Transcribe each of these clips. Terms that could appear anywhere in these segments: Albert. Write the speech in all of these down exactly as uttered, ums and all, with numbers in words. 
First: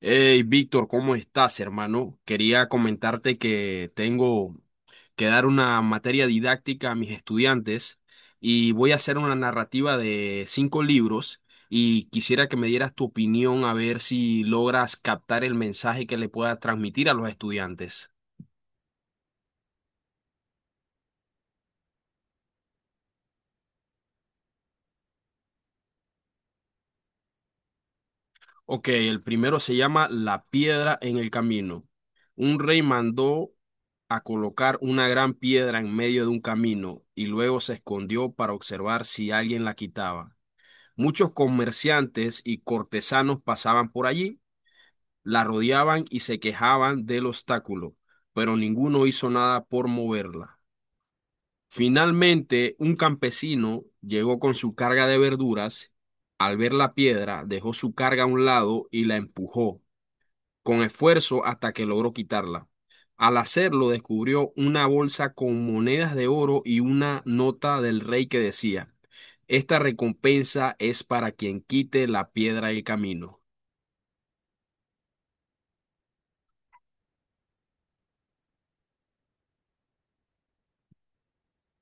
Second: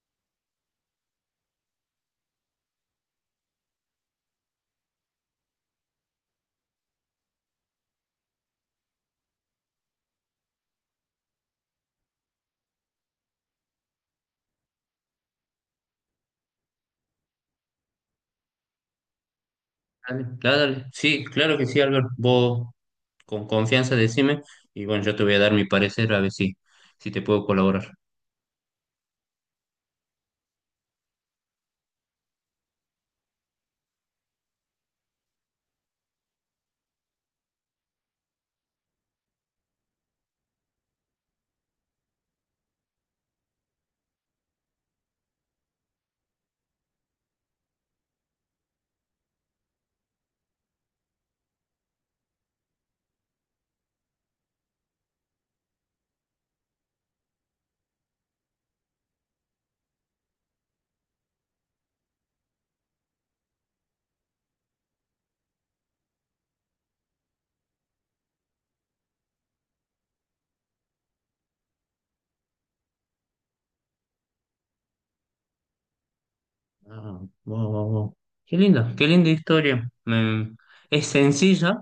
Hey, Víctor, ¿cómo estás, hermano? Quería comentarte que tengo que dar una materia didáctica a mis estudiantes y voy a hacer una narrativa de cinco libros y quisiera que me dieras tu opinión a ver si logras captar el mensaje que le pueda transmitir a los estudiantes. Dale, dale, dale. Sí, claro que sí, Albert. Vos con confianza decime y bueno, yo te voy a dar mi parecer a ver si, si te puedo colaborar. Ok, el primero se llama La piedra en el camino. Un rey mandó a colocar una gran piedra en medio de un camino y luego se escondió para observar si alguien la quitaba. Muchos comerciantes y cortesanos pasaban por allí, la rodeaban y se quejaban del obstáculo, pero ninguno hizo nada por moverla. Finalmente, un campesino llegó con su carga de verduras. Al ver la piedra, dejó su carga a un lado y la empujó con esfuerzo hasta que logró quitarla. Al hacerlo, descubrió una bolsa con monedas de oro y una nota del rey que decía, esta recompensa es para quien quite la piedra del camino. Ah, wow, wow, wow. Qué linda, qué linda historia. Me- es sencilla,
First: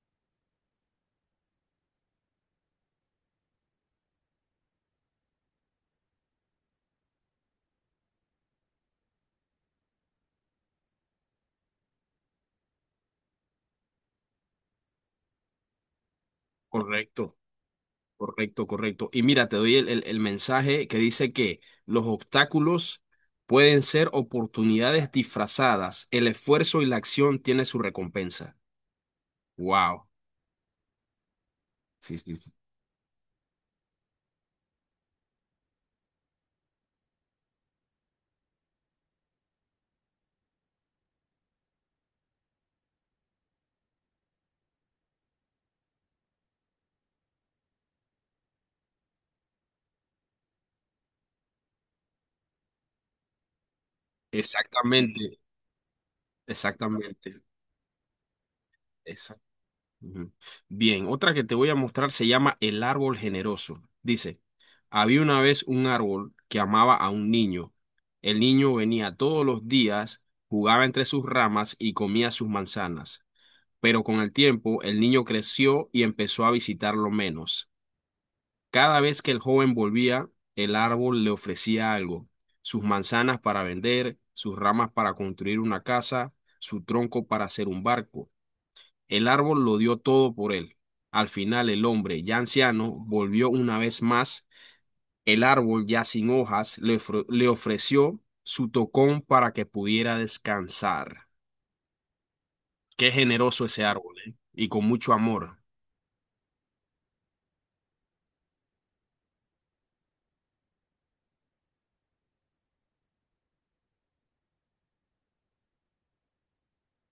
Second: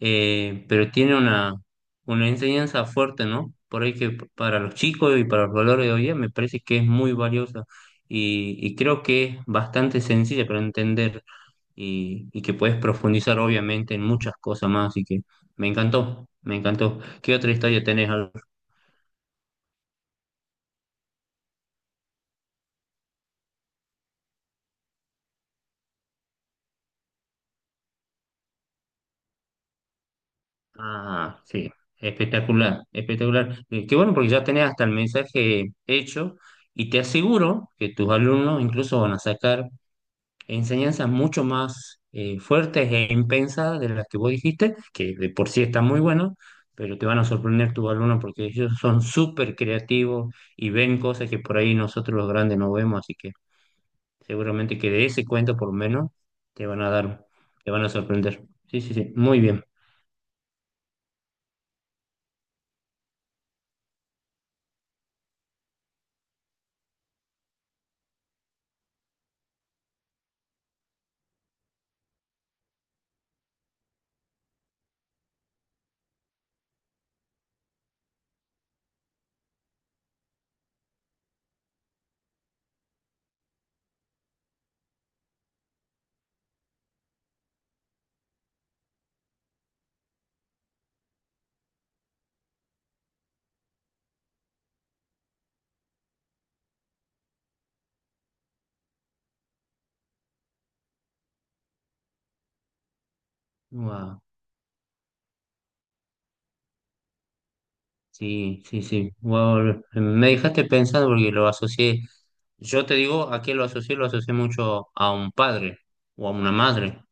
eh, pero tiene una, una enseñanza fuerte, ¿no? Por ahí que p- para los chicos y para los valores de hoy día me parece que es muy valiosa y, y creo que es bastante sencilla para entender y, y que puedes profundizar obviamente en muchas cosas más, así que me encantó, me encantó. ¿Qué Correcto, otra historia tenés? Al- correcto, correcto. Y mira, te doy el, el- el mensaje que dice que los obstáculos pueden ser oportunidades disfrazadas. El esfuerzo y la acción tienen su recompensa. Wow. Ah, sí, Sí, sí, sí. espectacular, espectacular. Eh, Qué bueno porque ya tenés hasta el mensaje hecho y te aseguro que tus alumnos incluso van a sacar enseñanzas mucho más eh, fuertes e impensadas de las que vos dijiste, que de por sí están muy buenas. Pero te van a sorprender tus alumnos porque ellos son súper creativos y ven cosas que por ahí nosotros los grandes no vemos, así que seguramente que de ese Exactamente, cuento por lo menos te van a dar, exactamente. te van a sorprender. Sí, sí, sí, muy Exactamente. bien. Ujú. Bien, otra que te voy a mostrar se llama El árbol generoso. Dice, había una vez un árbol que amaba a un niño. El niño venía todos los días, jugaba entre sus ramas y comía sus manzanas. Pero con el tiempo el niño creció y empezó a visitarlo menos. Cada vez que el joven volvía, el árbol le ofrecía algo. Sus manzanas para vender, sus ramas para construir una casa, su tronco para hacer un barco. El árbol lo dio todo por él. Al final el hombre, ya anciano, volvió una vez más. El árbol, ya sin hojas, le, ofre- le ofreció su tocón para que pudiera descansar. Qué generoso ese árbol, Wow. ¿eh? Y con mucho amor. Sí, sí, sí. Wow. Me dejaste pensando porque lo asocié. Yo te digo, ¿a qué lo asocié? Lo asocié mucho a un padre o a una madre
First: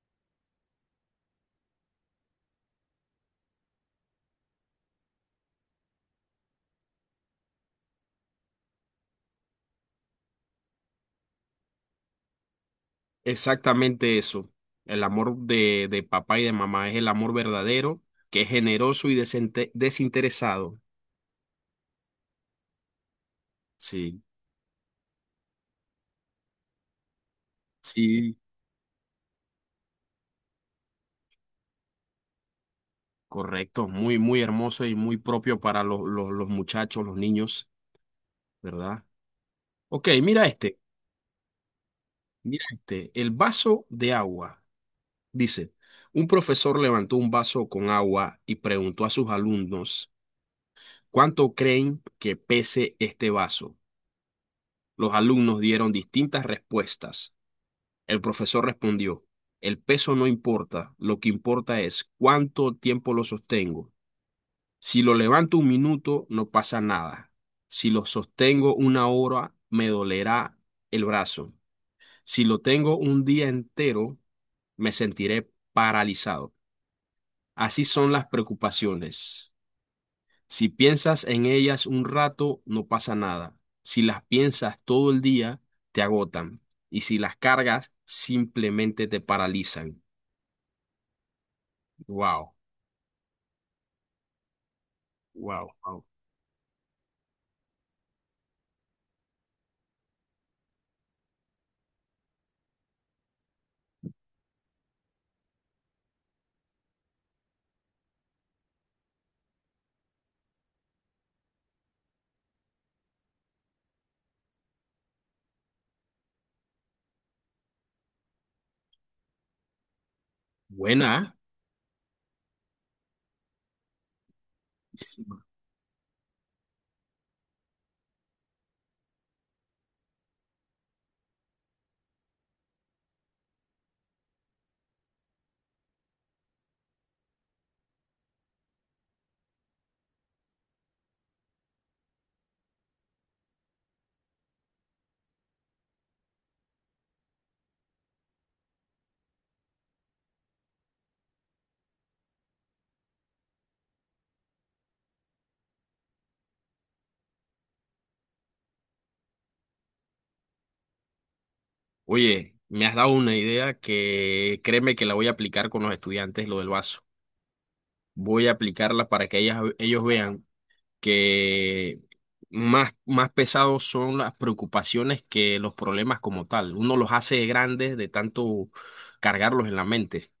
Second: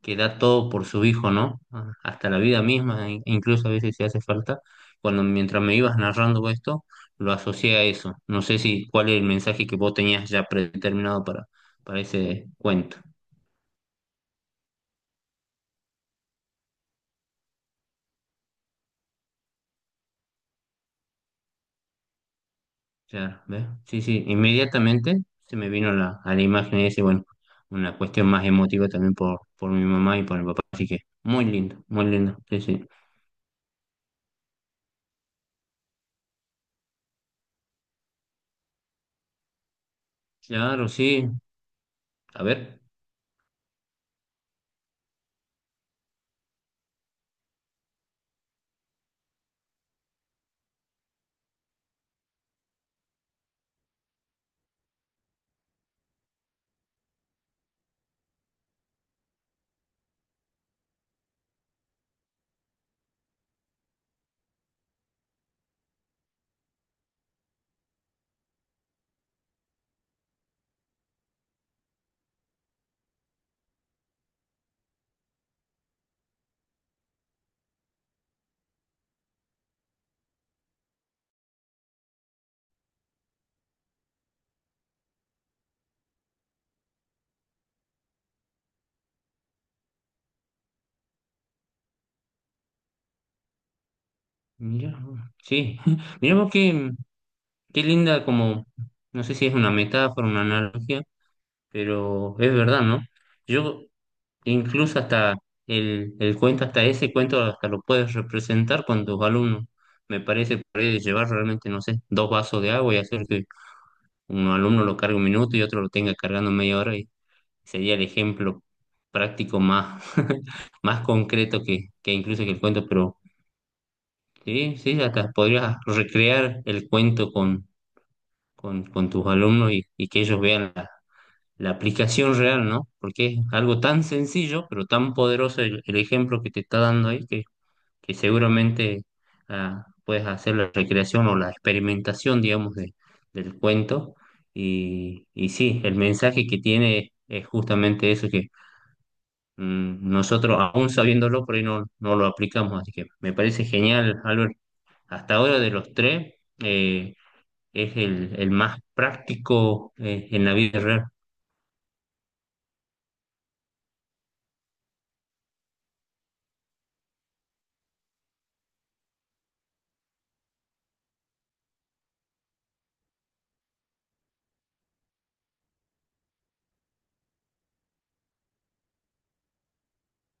que da todo por su hijo, ¿no? Ah, hasta la vida misma, in- incluso a veces si hace falta. Cuando mientras me ibas narrando esto, lo asocié a eso. No sé si cuál es el mensaje que vos tenías ya predeterminado para, para ese cuento. Exactamente eso. El amor de, de papá y de mamá es el amor verdadero, que es generoso y desinte- desinteresado. Claro, ¿ves? Sí, Sí, sí, inmediatamente se me vino la, a la imagen ese, bueno, una cuestión sí, más emotiva también por, por mi mamá y por mi papá, así que muy lindo, muy lindo, sí, sí. correcto. Muy, muy hermoso y muy propio para los, los los muchachos, los niños, ¿verdad? Ok, mira este, Claro, sí, a mira ver, este, el vaso de agua. Dice, un profesor levantó un vaso con agua y preguntó a sus alumnos cuánto creen que pese este vaso. Los alumnos dieron distintas respuestas. El profesor respondió, el peso no importa, lo que importa es cuánto tiempo lo sostengo. Si lo levanto un minuto, no pasa nada. Si lo sostengo una hora, me dolerá el brazo. Si lo tengo un día entero, me sentiré paralizado. Así son las preocupaciones. Si piensas en ellas un rato, no pasa nada. Si las piensas todo el día, te agotan. Y si las cargas, simplemente te paralizan. Wow, mira, wow, sí, wow. mira vos qué, qué linda como, no sé si es una metáfora, una analogía, pero es verdad, ¿no? Yo incluso hasta el, el cuento, hasta ese cuento hasta lo puedes representar con tus alumnos, me parece, por ahí de llevar realmente, no sé, dos vasos de agua y hacer que un alumno lo cargue un minuto y otro lo tenga cargando media hora y sería el ejemplo práctico más, más Buena. concreto que, que incluso que el cuento, pero sí, sí, hasta ¿Eh? podrías recrear el cuento con, con, con tus alumnos y, y que ellos vean la, la aplicación real, ¿no? Porque es algo tan sencillo, pero tan poderoso el, el ejemplo que te está dando ahí que seguramente ah, puedes hacer la recreación o la experimentación, digamos, de- del cuento. Y, y sí, el mensaje que tiene es justamente eso que mm, nosotros, aún sabiéndolo, por ahí no, no lo aplicamos. Así que me parece genial, Albert. Hasta ahora de los tres, eh, es el, el más práctico eh, en la vida real. Oye, me has dado una idea que créeme que la voy a aplicar con los estudiantes, lo del vaso. Voy a aplicarla para que ellas- ellos vean que más, más pesados son las preocupaciones que los problemas como tal. Uno los hace grandes de tanto cargarlos en la mente.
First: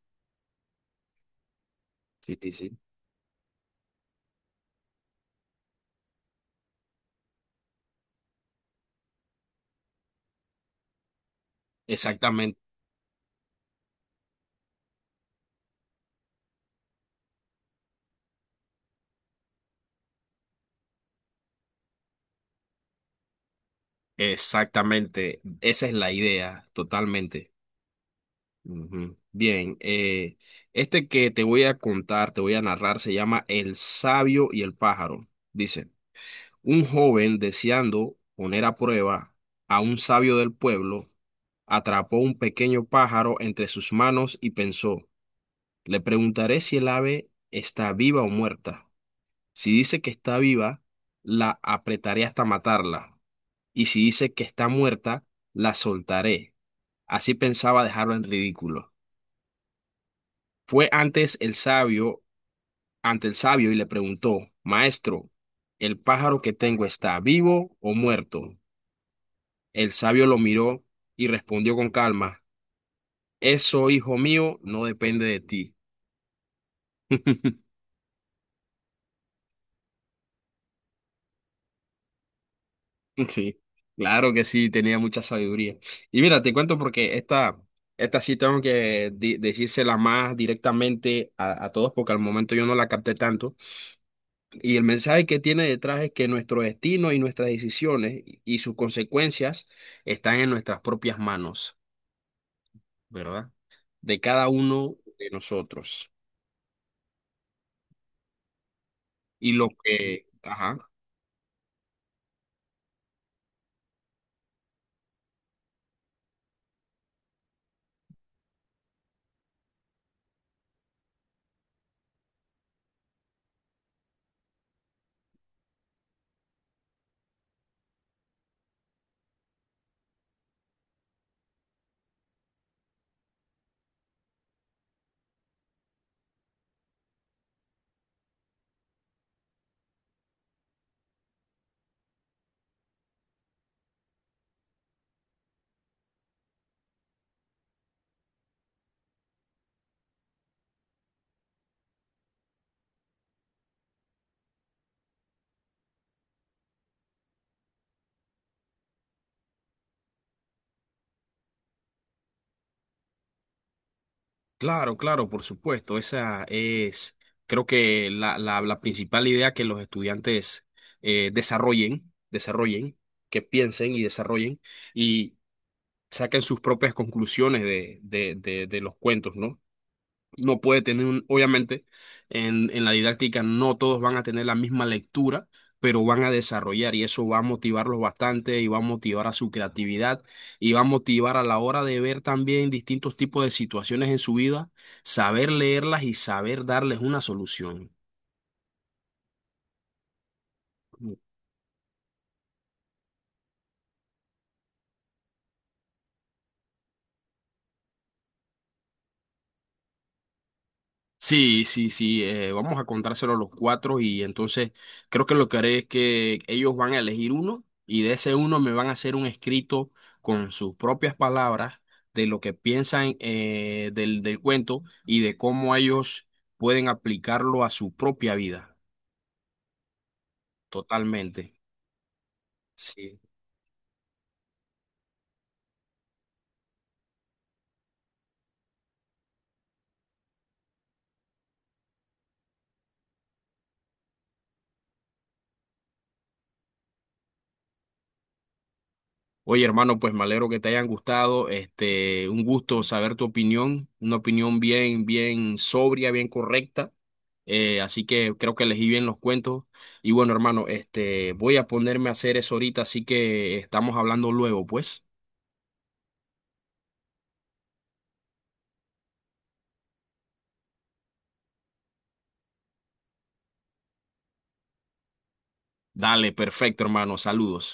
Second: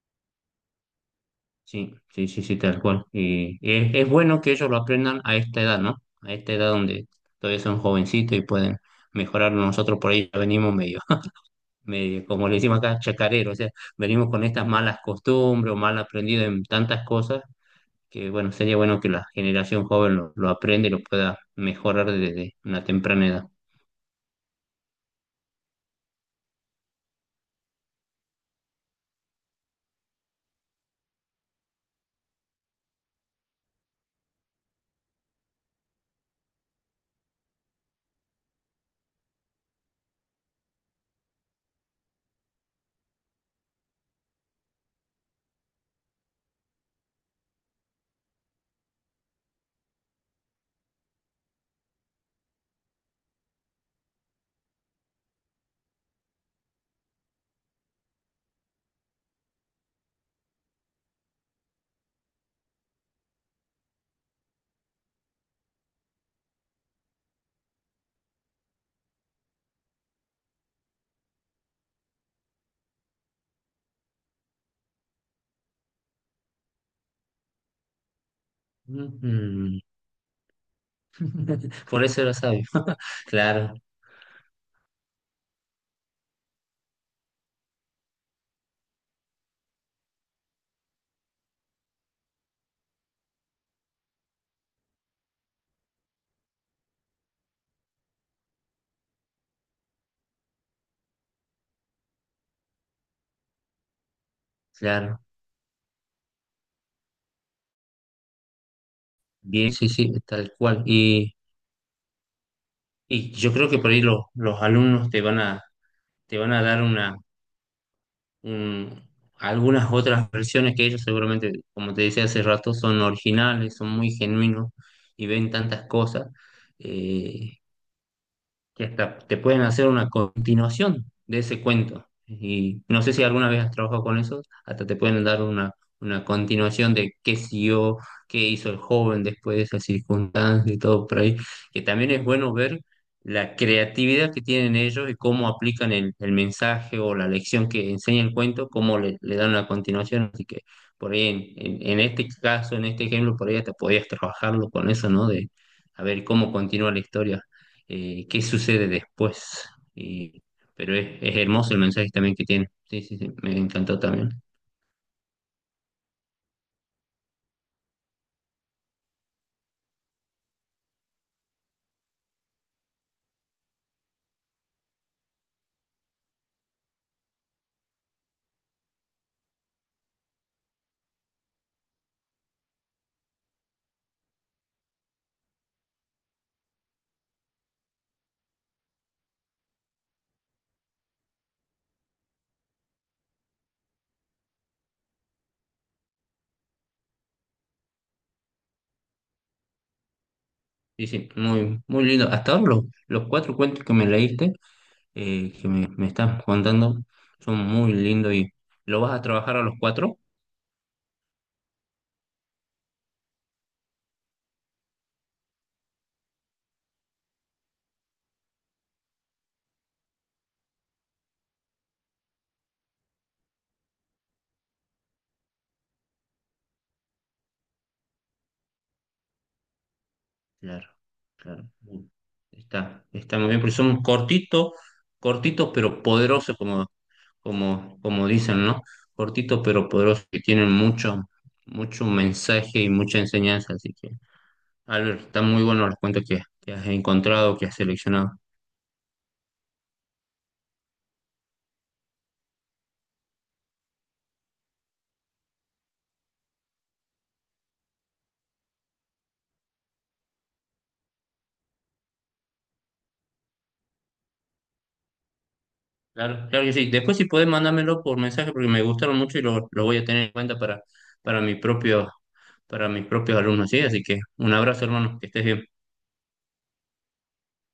Sí, sí, Sí, sí, sí, sí, sí. tal cual. Y es, es bueno que ellos lo aprendan a esta edad, ¿no? A esta edad donde todavía son jovencitos y pueden mejorar. Nosotros por ahí ya venimos medio, medio, como le Exactamente, decimos acá, chacarero, o sea, venimos con estas malas costumbres o mal aprendido en tantas cosas que, bueno, sería bueno que la generación joven lo, lo aprenda y lo pueda mejorar desde una temprana edad. exactamente. Esa es la idea, totalmente. Ujú. Bien, eh, este que te voy a contar, te voy a narrar, se llama El sabio y el pájaro. Dice, un joven deseando poner a prueba a un sabio del pueblo, atrapó un pequeño pájaro entre sus manos y pensó, le preguntaré si el ave está viva o muerta. Si dice que está viva, la apretaré hasta matarla, y si dice que está muerta, la soltaré. Así pensaba dejarlo en ridículo. Fue antes el sabio, ante el sabio y le preguntó, Maestro, ¿el pájaro que tengo está vivo o muerto? El sabio lo miró y respondió con calma, eso, hijo mío, no depende de ti. Ujú. Por eso era sabio. Sí, Claro, claro que sí, tenía mucha sabiduría. Y mira, te cuento porque esta, esta sí tengo que di- decírsela más directamente a, a todos porque al momento yo no la capté tanto. Y el mensaje que tiene detrás es que nuestro destino y nuestras decisiones y y sus consecuencias están en nuestras propias manos, ¿verdad? De cada uno claro. de nosotros. Y lo Bien, sí, sí, que, tal ajá. cual. Y Y yo creo que por ahí los, los alumnos te van a, te van a dar una, un- algunas otras versiones que ellos seguramente, como te decía hace rato, son originales, son muy genuinos y ven tantas cosas. Eh, que hasta te pueden hacer una continuación de ese cuento. Y no sé si alguna vez has trabajado con eso, hasta te pueden dar una, una continuación de qué siguió, qué hizo el joven después de esa circunstancia y todo por ahí, que también es bueno ver la creatividad que tienen ellos y cómo aplican el, el mensaje o la lección que enseña el cuento, cómo le, le dan una continuación. Así que por ahí en, en, en este caso, en este ejemplo, por ahí hasta podías trabajarlo con eso, ¿no? De a ver cómo continúa la historia eh, qué sucede después. Y- pero es, es hermoso el mensaje también que tiene. Sí, sí, sí, me encantó también. Claro, claro, por supuesto. Esa es, creo que la, la, la principal idea que los estudiantes eh, desarrollen, desarrollen, que piensen y desarrollen y saquen sus propias conclusiones de, de, de, de los cuentos, ¿no? No puede tener un, obviamente, en, en la didáctica no todos van a tener la misma lectura, pero van a desarrollar y eso va a motivarlos bastante y va a motivar a su creatividad y va a motivar a la hora de ver también distintos tipos de situaciones en su vida, saber leerlas y saber darles una solución. Sí, sí, muy, muy lindo. Hasta ahora los, los cuatro cuentos que me leíste, eh, que me, me estás contando, son muy lindos y ¿lo vas a trabajar a los cuatro? Sí, sí, sí, eh, vamos a contárselo a los cuatro y entonces creo que lo que haré es que ellos van a elegir uno y de ese uno me van a hacer un escrito con sus propias palabras de lo que piensan eh, del, del cuento y de cómo ellos pueden aplicarlo a su propia vida, Claro, totalmente. claro. Mm. Está, Sí. está muy bien, porque son cortitos, cortitos pero poderosos, como, como, como dicen, ¿no? Cortitos pero poderosos, que tienen mucho, mucho mensaje y mucha enseñanza, así que... Albert, están muy buenos los cuentos que, que has encontrado, que has seleccionado. Oye, hermano, pues me alegro que te hayan gustado. Este, un gusto saber tu opinión, una opinión bien, bien sobria, bien correcta. Eh, así que creo que elegí bien los cuentos. Y bueno, hermano, este, voy a ponerme a hacer eso ahorita, así que estamos hablando luego, pues. Claro, claro que sí. Después si podés mandármelo por mensaje porque me gustaron mucho y lo, lo voy a tener en cuenta para, para mi propio, para mis propios alumnos, ¿sí? Así que un abrazo, hermano, que estés bien. Dale, perfecto, hermano. Saludos.